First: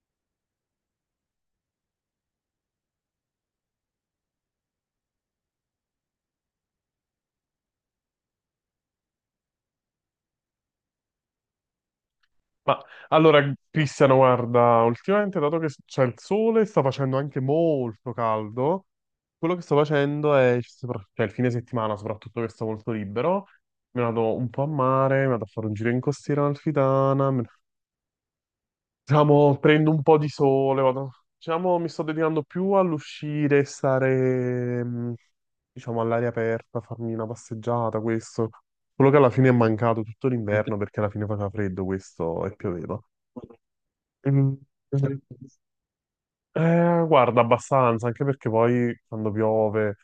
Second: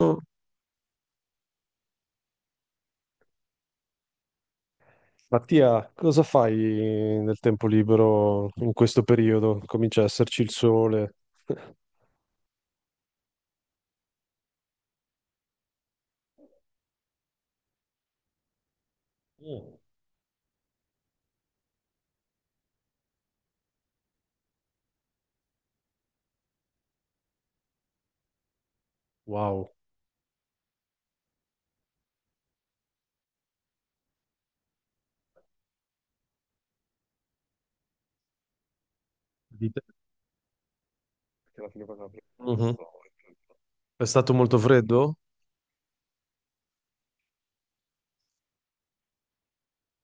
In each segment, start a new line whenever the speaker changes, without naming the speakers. Mm. Mattia, cosa fai nel tempo libero in questo periodo? Comincia a esserci il sole.
Ma allora, Cristiano, guarda, ultimamente dato che c'è il sole, sta facendo anche molto caldo, quello che
Mm.
sto facendo è, cioè il fine settimana soprattutto che sto molto libero, mi vado un po' a mare, mi vado a fare un giro in costiera amalfitana, diciamo,
Wow.
prendo un po' di sole, vado, diciamo, mi sto dedicando più all'uscire, stare, diciamo, all'aria aperta, farmi una passeggiata, questo. Quello che alla fine è
Dite
mancato tutto l'inverno perché alla fine faceva
che alla fine
freddo questo e
Mhm.
pioveva.
È stato molto
Mm,
freddo?
guarda, abbastanza, anche perché poi quando piove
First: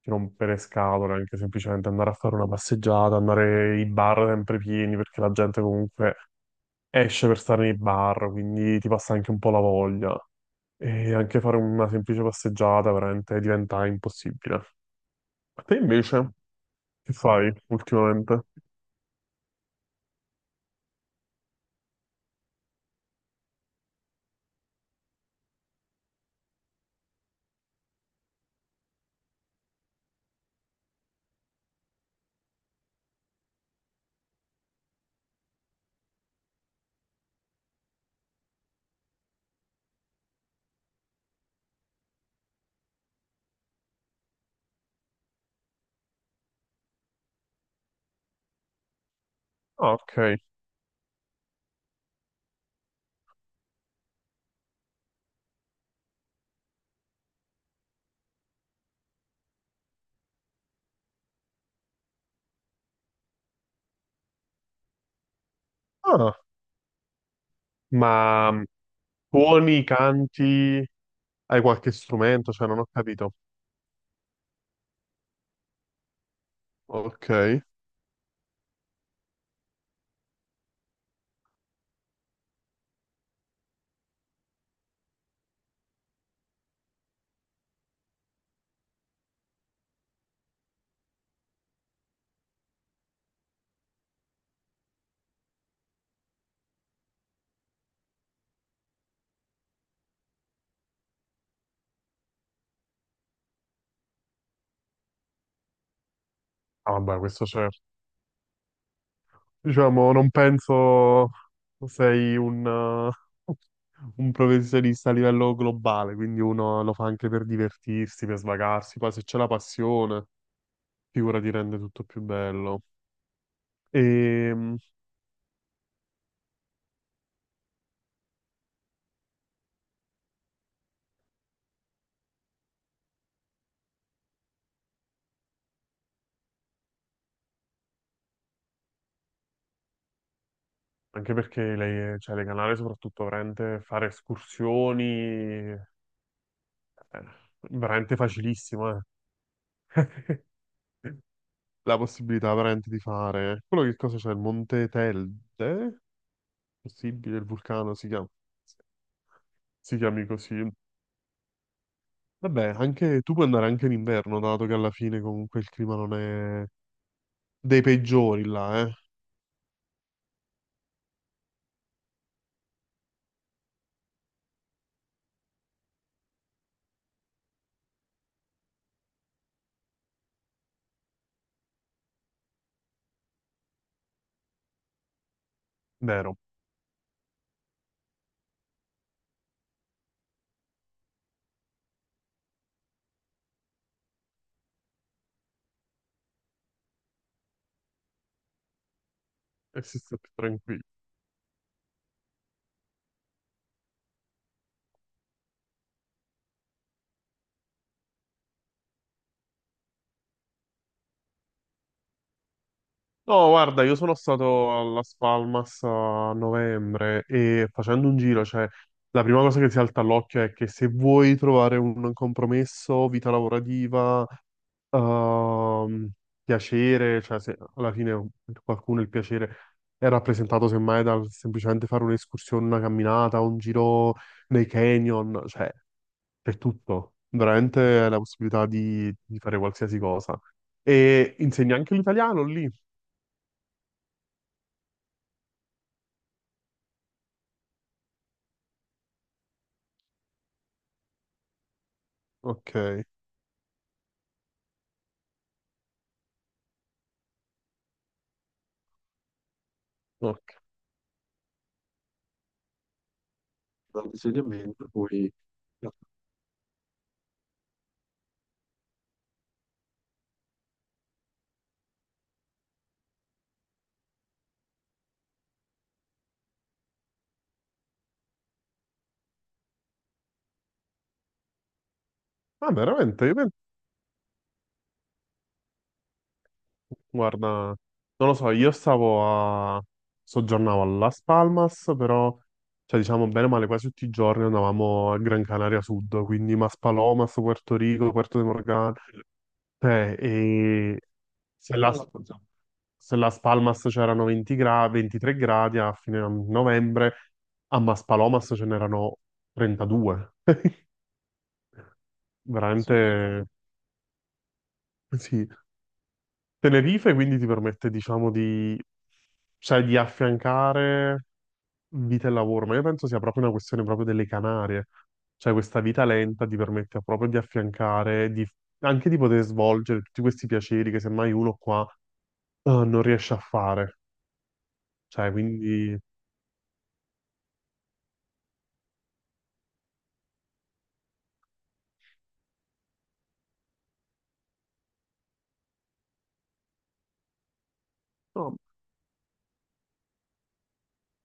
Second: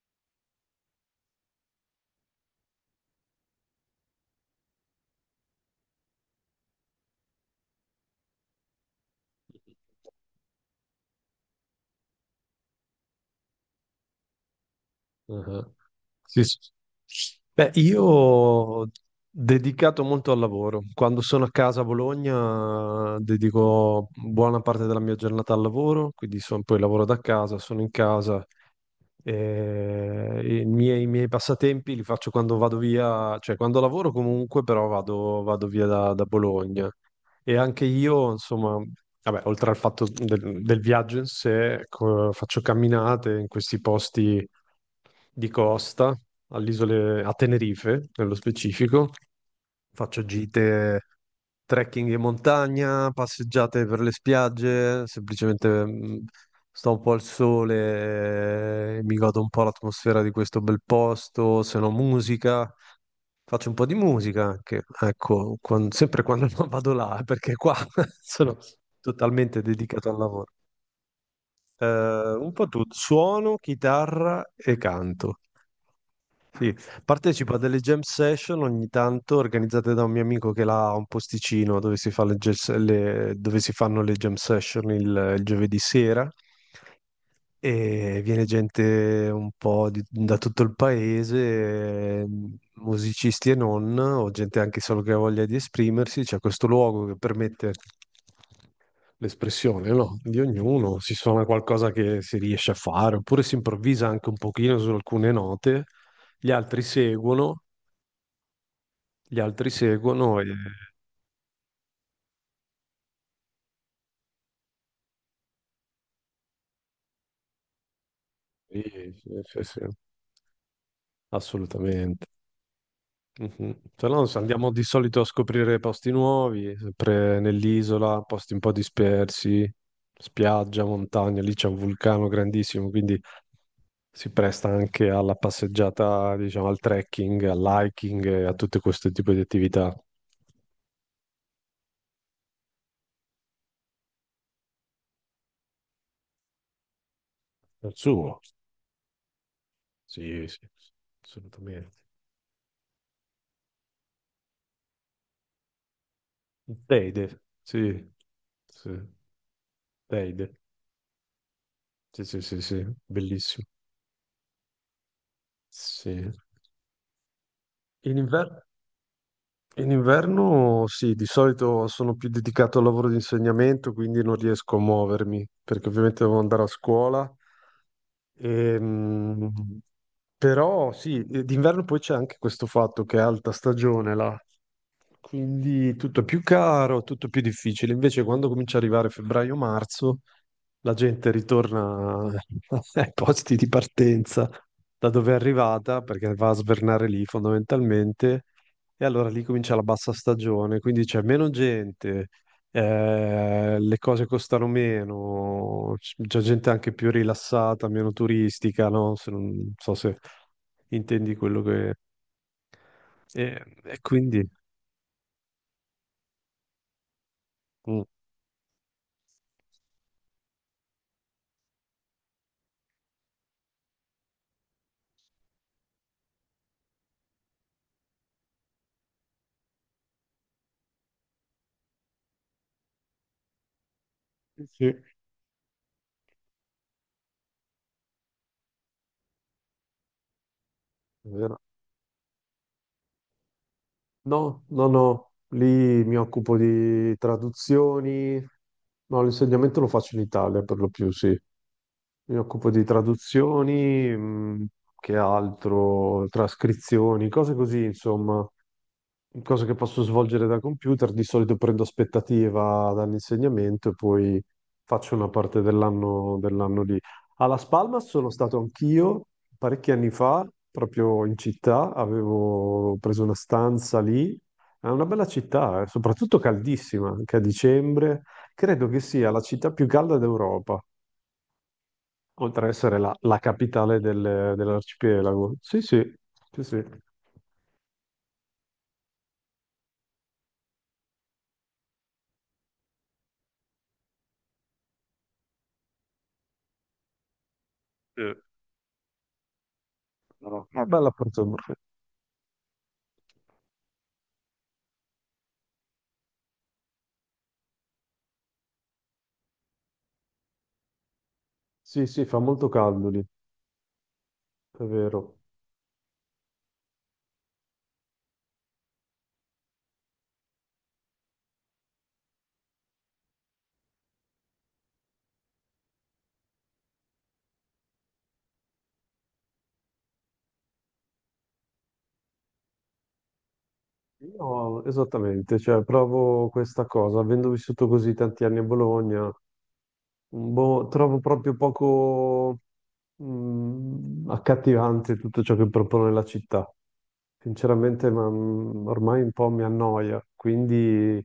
ti rompere le scatole, anche semplicemente andare a fare una passeggiata, andare i bar sempre pieni, perché la gente comunque esce per stare nei bar, quindi ti passa anche un po' la voglia. E anche fare una semplice passeggiata veramente diventa impossibile. Ma
Ah,
te invece,
sì, sì.
che fai
Beh, io
ultimamente?
ho dedicato molto al lavoro. Quando sono a casa a Bologna, dedico buona parte della mia giornata al lavoro, quindi poi lavoro da casa, sono in casa. I miei passatempi li faccio quando vado via, cioè quando lavoro comunque, però vado via da Bologna. E anche io, insomma, vabbè, oltre al fatto del viaggio in sé, ecco, faccio camminate in questi posti di costa, all'isole, a Tenerife nello specifico.
Ah,
Faccio
ok.
gite trekking in montagna, passeggiate per le spiagge, semplicemente sto un po' al sole, mi godo un po' l'atmosfera di questo bel posto, se no musica. Faccio un po' di musica anche, ecco, sempre
Ah,
quando non vado là, perché qua
ma
sono totalmente
suoni,
dedicato al lavoro.
canti, hai qualche
Un
strumento?
po'
Cioè, non ho
tutto,
capito.
suono, chitarra e canto. Sì,
Ok.
partecipo a delle jam session ogni tanto organizzate da un mio amico che là ha un posticino dove si fa dove si fanno le jam session il giovedì sera e viene gente un po' da tutto il paese, musicisti e non, o gente anche solo che ha voglia di esprimersi. C'è questo luogo che permette l'espressione, no? Di ognuno, si suona qualcosa che si riesce a fare, oppure si improvvisa anche un pochino su alcune note, gli altri
Ah, vabbè, questo
seguono
c'è.
gli altri
Diciamo, non
seguono e...
penso sei un, eh, un professionista a livello globale, quindi uno lo fa anche per divertirsi, per
Sì,
svagarsi. Poi se c'è
sì,
la
sì, sì,
passione, figura ti rende tutto più
assolutamente.
bello.
Mhm. Se no, se
E
andiamo di solito a scoprire posti nuovi, sempre nell'isola, posti un po' dispersi, spiaggia, montagna, lì c'è un vulcano grandissimo, quindi si presta anche alla passeggiata, diciamo, al trekking, all'hiking e a tutto questo tipo di attività.
anche perché cioè, le canali, soprattutto, veramente fare escursioni, eh,
Al
veramente
suo?
facilissimo, eh.
Sì, sì, assolutamente.
La possibilità veramente di fare. Quello che cosa c'è? Il Monte Telde? Possibile,
Teide,
il vulcano si
sì,
chiama.
sì,
Si chiami
Teide,
così.
sì, sì, sì,
Vabbè,
sì,
anche tu puoi andare
bellissimo.
anche in inverno, dato che alla fine comunque il clima non
Sì.
è dei
In
peggiori
inver-
là, eh?
in inverno sì, di solito sono più dedicato al lavoro di insegnamento, quindi non riesco a muovermi, perché ovviamente devo andare a scuola. Ehm, però sì, d'inverno poi c'è anche questo fatto che è alta stagione là. Quindi tutto è
Vero.
più caro, tutto più difficile. Invece, quando comincia a arrivare febbraio-marzo, la gente ritorna ai posti di partenza da dove è arrivata, perché va a svernare lì fondamentalmente, e allora lì comincia la
E si
bassa
sta più
stagione,
tranquilli.
quindi c'è meno gente, le cose costano meno, c'è gente anche più rilassata, meno turistica, no? Se non non so se intendi quello che... E,
No, guarda, io
e
sono
quindi...
stato alla Spalmas a novembre e
Mm.
facendo un giro, cioè, la prima cosa che ti salta all'occhio è che se vuoi trovare un compromesso, vita lavorativa, ehm, piacere, cioè se alla fine per qualcuno il piacere è rappresentato semmai dal semplicemente fare un'escursione, una camminata, un giro nei
Sì.
canyon, cioè c'è tutto, veramente la possibilità di fare qualsiasi cosa. E
Vero.
insegni anche l'italiano lì?
No, no, no, lì mi occupo di traduzioni, no, l'insegnamento lo faccio in Italia per lo più, sì. Mi occupo
Ok,
di traduzioni, che altro, trascrizioni, cose così, insomma. Cosa che posso
ok.
svolgere da computer, di solito prendo aspettativa dall'insegnamento e poi
Dall'insegnamento,
faccio una
poi.
parte dell'anno lì. A Las Palmas sono stato anch'io parecchi anni fa, proprio in città, avevo preso una stanza lì. È una bella città, soprattutto caldissima, anche a dicembre. Credo che sia la città più calda d'Europa, oltre ad
Ah,
essere la,
veramente? Io.
la capitale dell'arcipelago. Sì, sì, sì, sì.
Guarda, non lo so, io stavo a... soggiornavo a Las Palmas, però, cioè diciamo bene o male, quasi tutti i giorni andavamo a Gran Canaria Sud, quindi Maspalomas, Puerto Rico,
Eh,
Puerto de Morgan, cioè,
no, no. Una
e
bella Porto.
se Las, se Las Palmas c'erano 20 23 gradi a fine novembre, a Maspalomas ce n'erano 32.
Sì, sì, fa molto
Veramente,
caldo lì, è vero.
sì. Tenerife quindi ti permette, diciamo, cioè, di affiancare vita e lavoro, ma io penso sia proprio una questione proprio delle Canarie, cioè questa vita lenta ti permette proprio di affiancare, di- anche di poter svolgere tutti questi piaceri che semmai uno qua non riesce a fare,
Io
cioè
esattamente, cioè,
quindi...
provo questa cosa, avendo vissuto così tanti anni a Bologna, boh, trovo proprio poco accattivante tutto ciò che propone la città. Sinceramente, ma,
No,
ormai un po' mi annoia, quindi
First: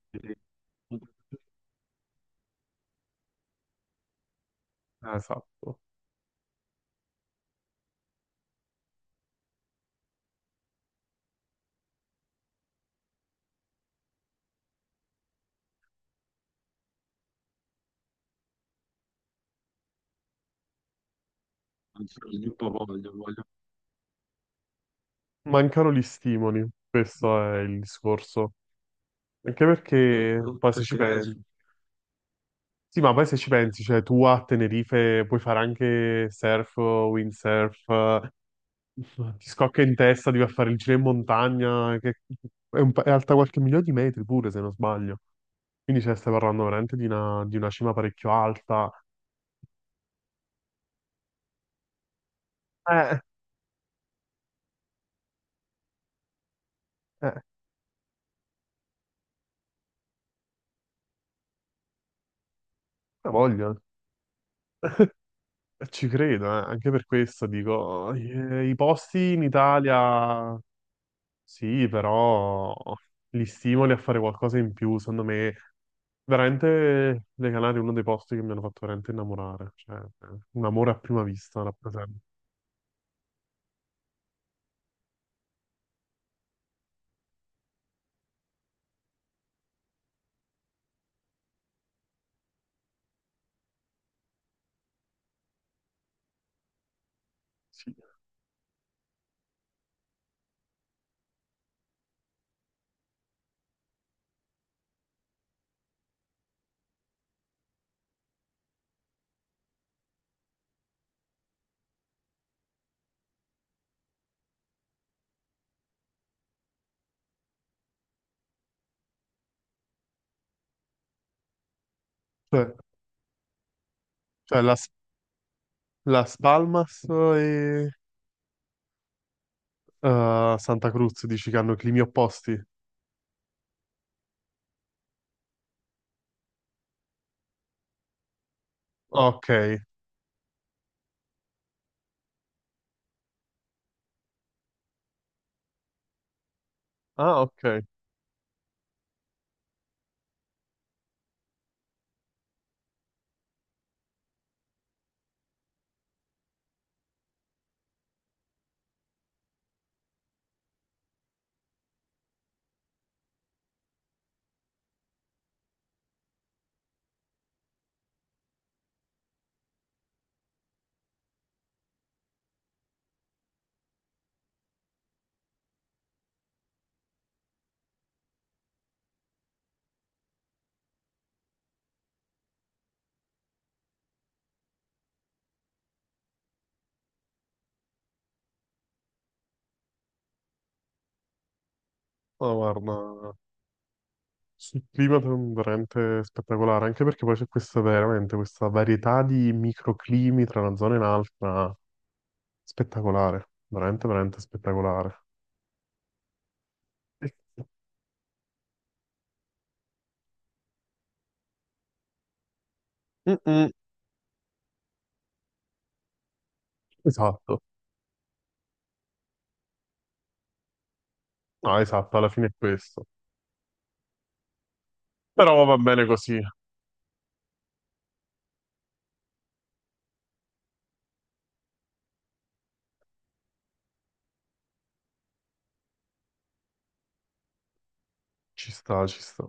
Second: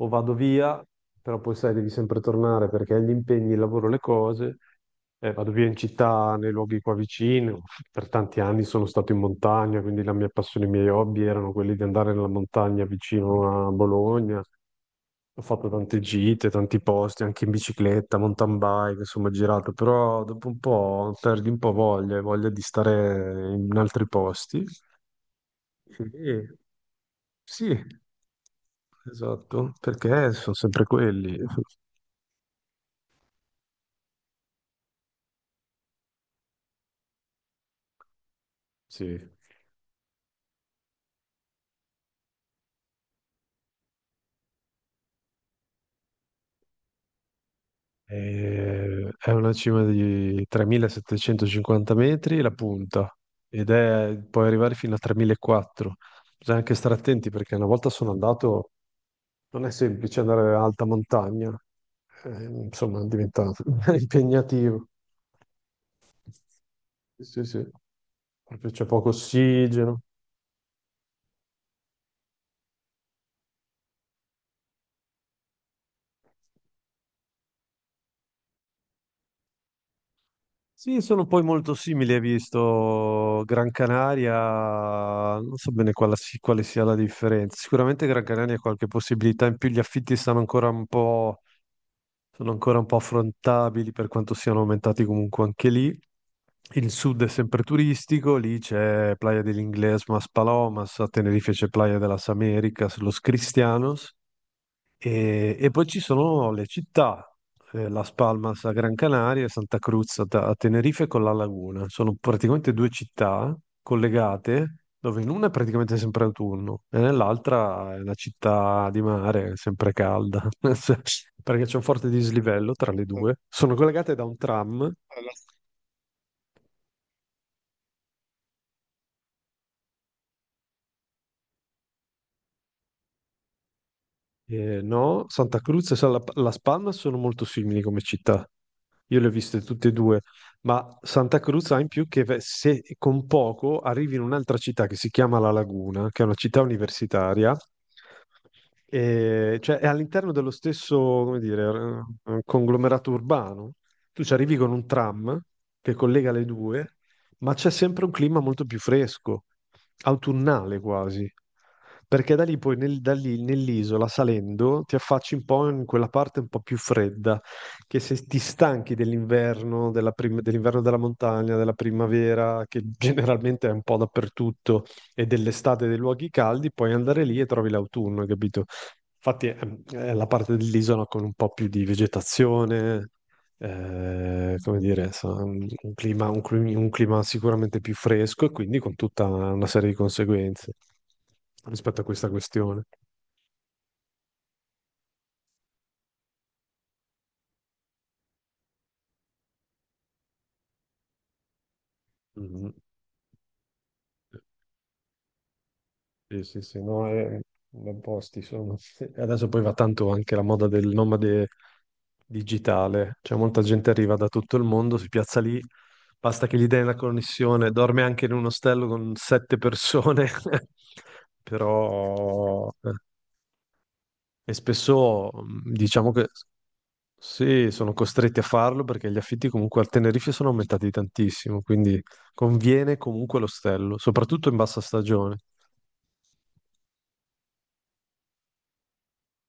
o vado
eh,
via, però poi sai, devi sempre tornare perché hai gli impegni, il lavoro, le cose. Vado via in
esatto,
città, nei luoghi qua vicino. Per tanti anni sono stato in montagna, quindi la mia passione, i miei hobby erano quelli di andare nella montagna vicino a Bologna, ho fatto tante gite, tanti posti, anche in bicicletta, mountain bike, insomma, ho girato, però dopo un po' perdi un po' voglia, voglia di stare in altri posti.
mancano gli
E-
stimoli, questo è
sì,
il discorso. Anche
esatto, perché
perché
sono
poi se
sempre
ci
quelli.
pensi, sì, ma poi se ci pensi, cioè tu a Tenerife puoi fare anche surf, windsurf,
Sì.
ti scocca in testa, devi fare il giro in montagna, che è, un è alta qualche migliaio di metri pure, se non sbaglio. Quindi cioè, stai parlando veramente di una cima parecchio alta.
È una cima di 3750 metri la punta
Eh,
ed è, puoi arrivare fino a 3400. Bisogna anche stare attenti
eh,
perché una volta sono andato. Non è semplice andare in alta montagna, insomma,
la
diventa
voglio.
impegnativo.
Ci credo, anche per
Sì,
questo
sì,
dico,
proprio
i
c'è poco
posti in
ossigeno.
Italia sì, però li stimoli a fare qualcosa in più. Secondo me, veramente le Canarie è uno dei posti che mi hanno fatto veramente innamorare. Cioè, un amore a
Sì,
prima
sono poi
vista
molto simili,
rappresenta.
hai visto Gran Canaria, non so bene quale, quale sia la differenza. Sicuramente Gran Canaria ha qualche possibilità in più, gli affitti stanno ancora un po', sono ancora un po' affrontabili per quanto siano aumentati comunque anche lì. Il sud è sempre
Sì.
turistico, lì c'è Playa del Inglés, Mas Palomas, a Tenerife c'è Playa de las Américas, Los Cristianos, e poi ci sono le città, Las Palmas a Gran Canaria e Santa Cruz a Tenerife con La Laguna. Sono praticamente due città collegate, dove in una è praticamente sempre autunno e nell'altra è una città di mare, sempre calda. Cioè, perché c'è un forte
Cioè,
dislivello tra le due. Sono collegate da un
cioè, la
tram.
Las Palmas e Santa Cruz dici che hanno climi opposti?
Eh, no, Santa Cruz e Las Palmas sono molto simili come città, io le ho
Ok.
viste tutte e due, ma Santa Cruz ha in più che se con poco arrivi in un'altra città che si chiama La Laguna, che è una città
Ah,
universitaria,
ok.
e, cioè, è all'interno dello stesso, come dire, conglomerato urbano. Tu ci arrivi con un tram che collega le due, ma c'è sempre un clima molto più fresco, autunnale quasi. Perché da lì da lì, nell'isola, salendo, ti affacci un po' in quella parte un po' più fredda, che se ti stanchi dell'inverno, dell'inverno della montagna, della primavera, che generalmente è un po' dappertutto, e dell'estate dei luoghi caldi, puoi andare lì e trovi l'autunno, hai capito? Infatti è la parte dell'isola con un po' più di vegetazione, come dire, un clima, un clima sicuramente più fresco e quindi con tutta una serie di conseguenze rispetto a questa
No,
questione.
guarda, sul clima è veramente spettacolare, anche perché poi c'è questa veramente questa varietà di microclimi tra una zona e un'altra,
Mhm.
spettacolare, veramente veramente spettacolare.
Sì, sì, sì, no, è... ben posti sono. E adesso poi va tanto anche la moda del nomade digitale, cioè molta
Mm-mm.
gente arriva da tutto il mondo, si piazza lì, basta che gli dai la
Esatto.
connessione, dorme anche in un ostello con 7 persone.
No, esatto, alla fine è
Però...
questo.
e spesso
Però va bene
diciamo che
così,
sì, sono costretti a farlo perché gli affitti comunque a Tenerife sono aumentati tantissimo, quindi conviene comunque l'ostello, soprattutto in bassa stagione.
ci sta, ci sta.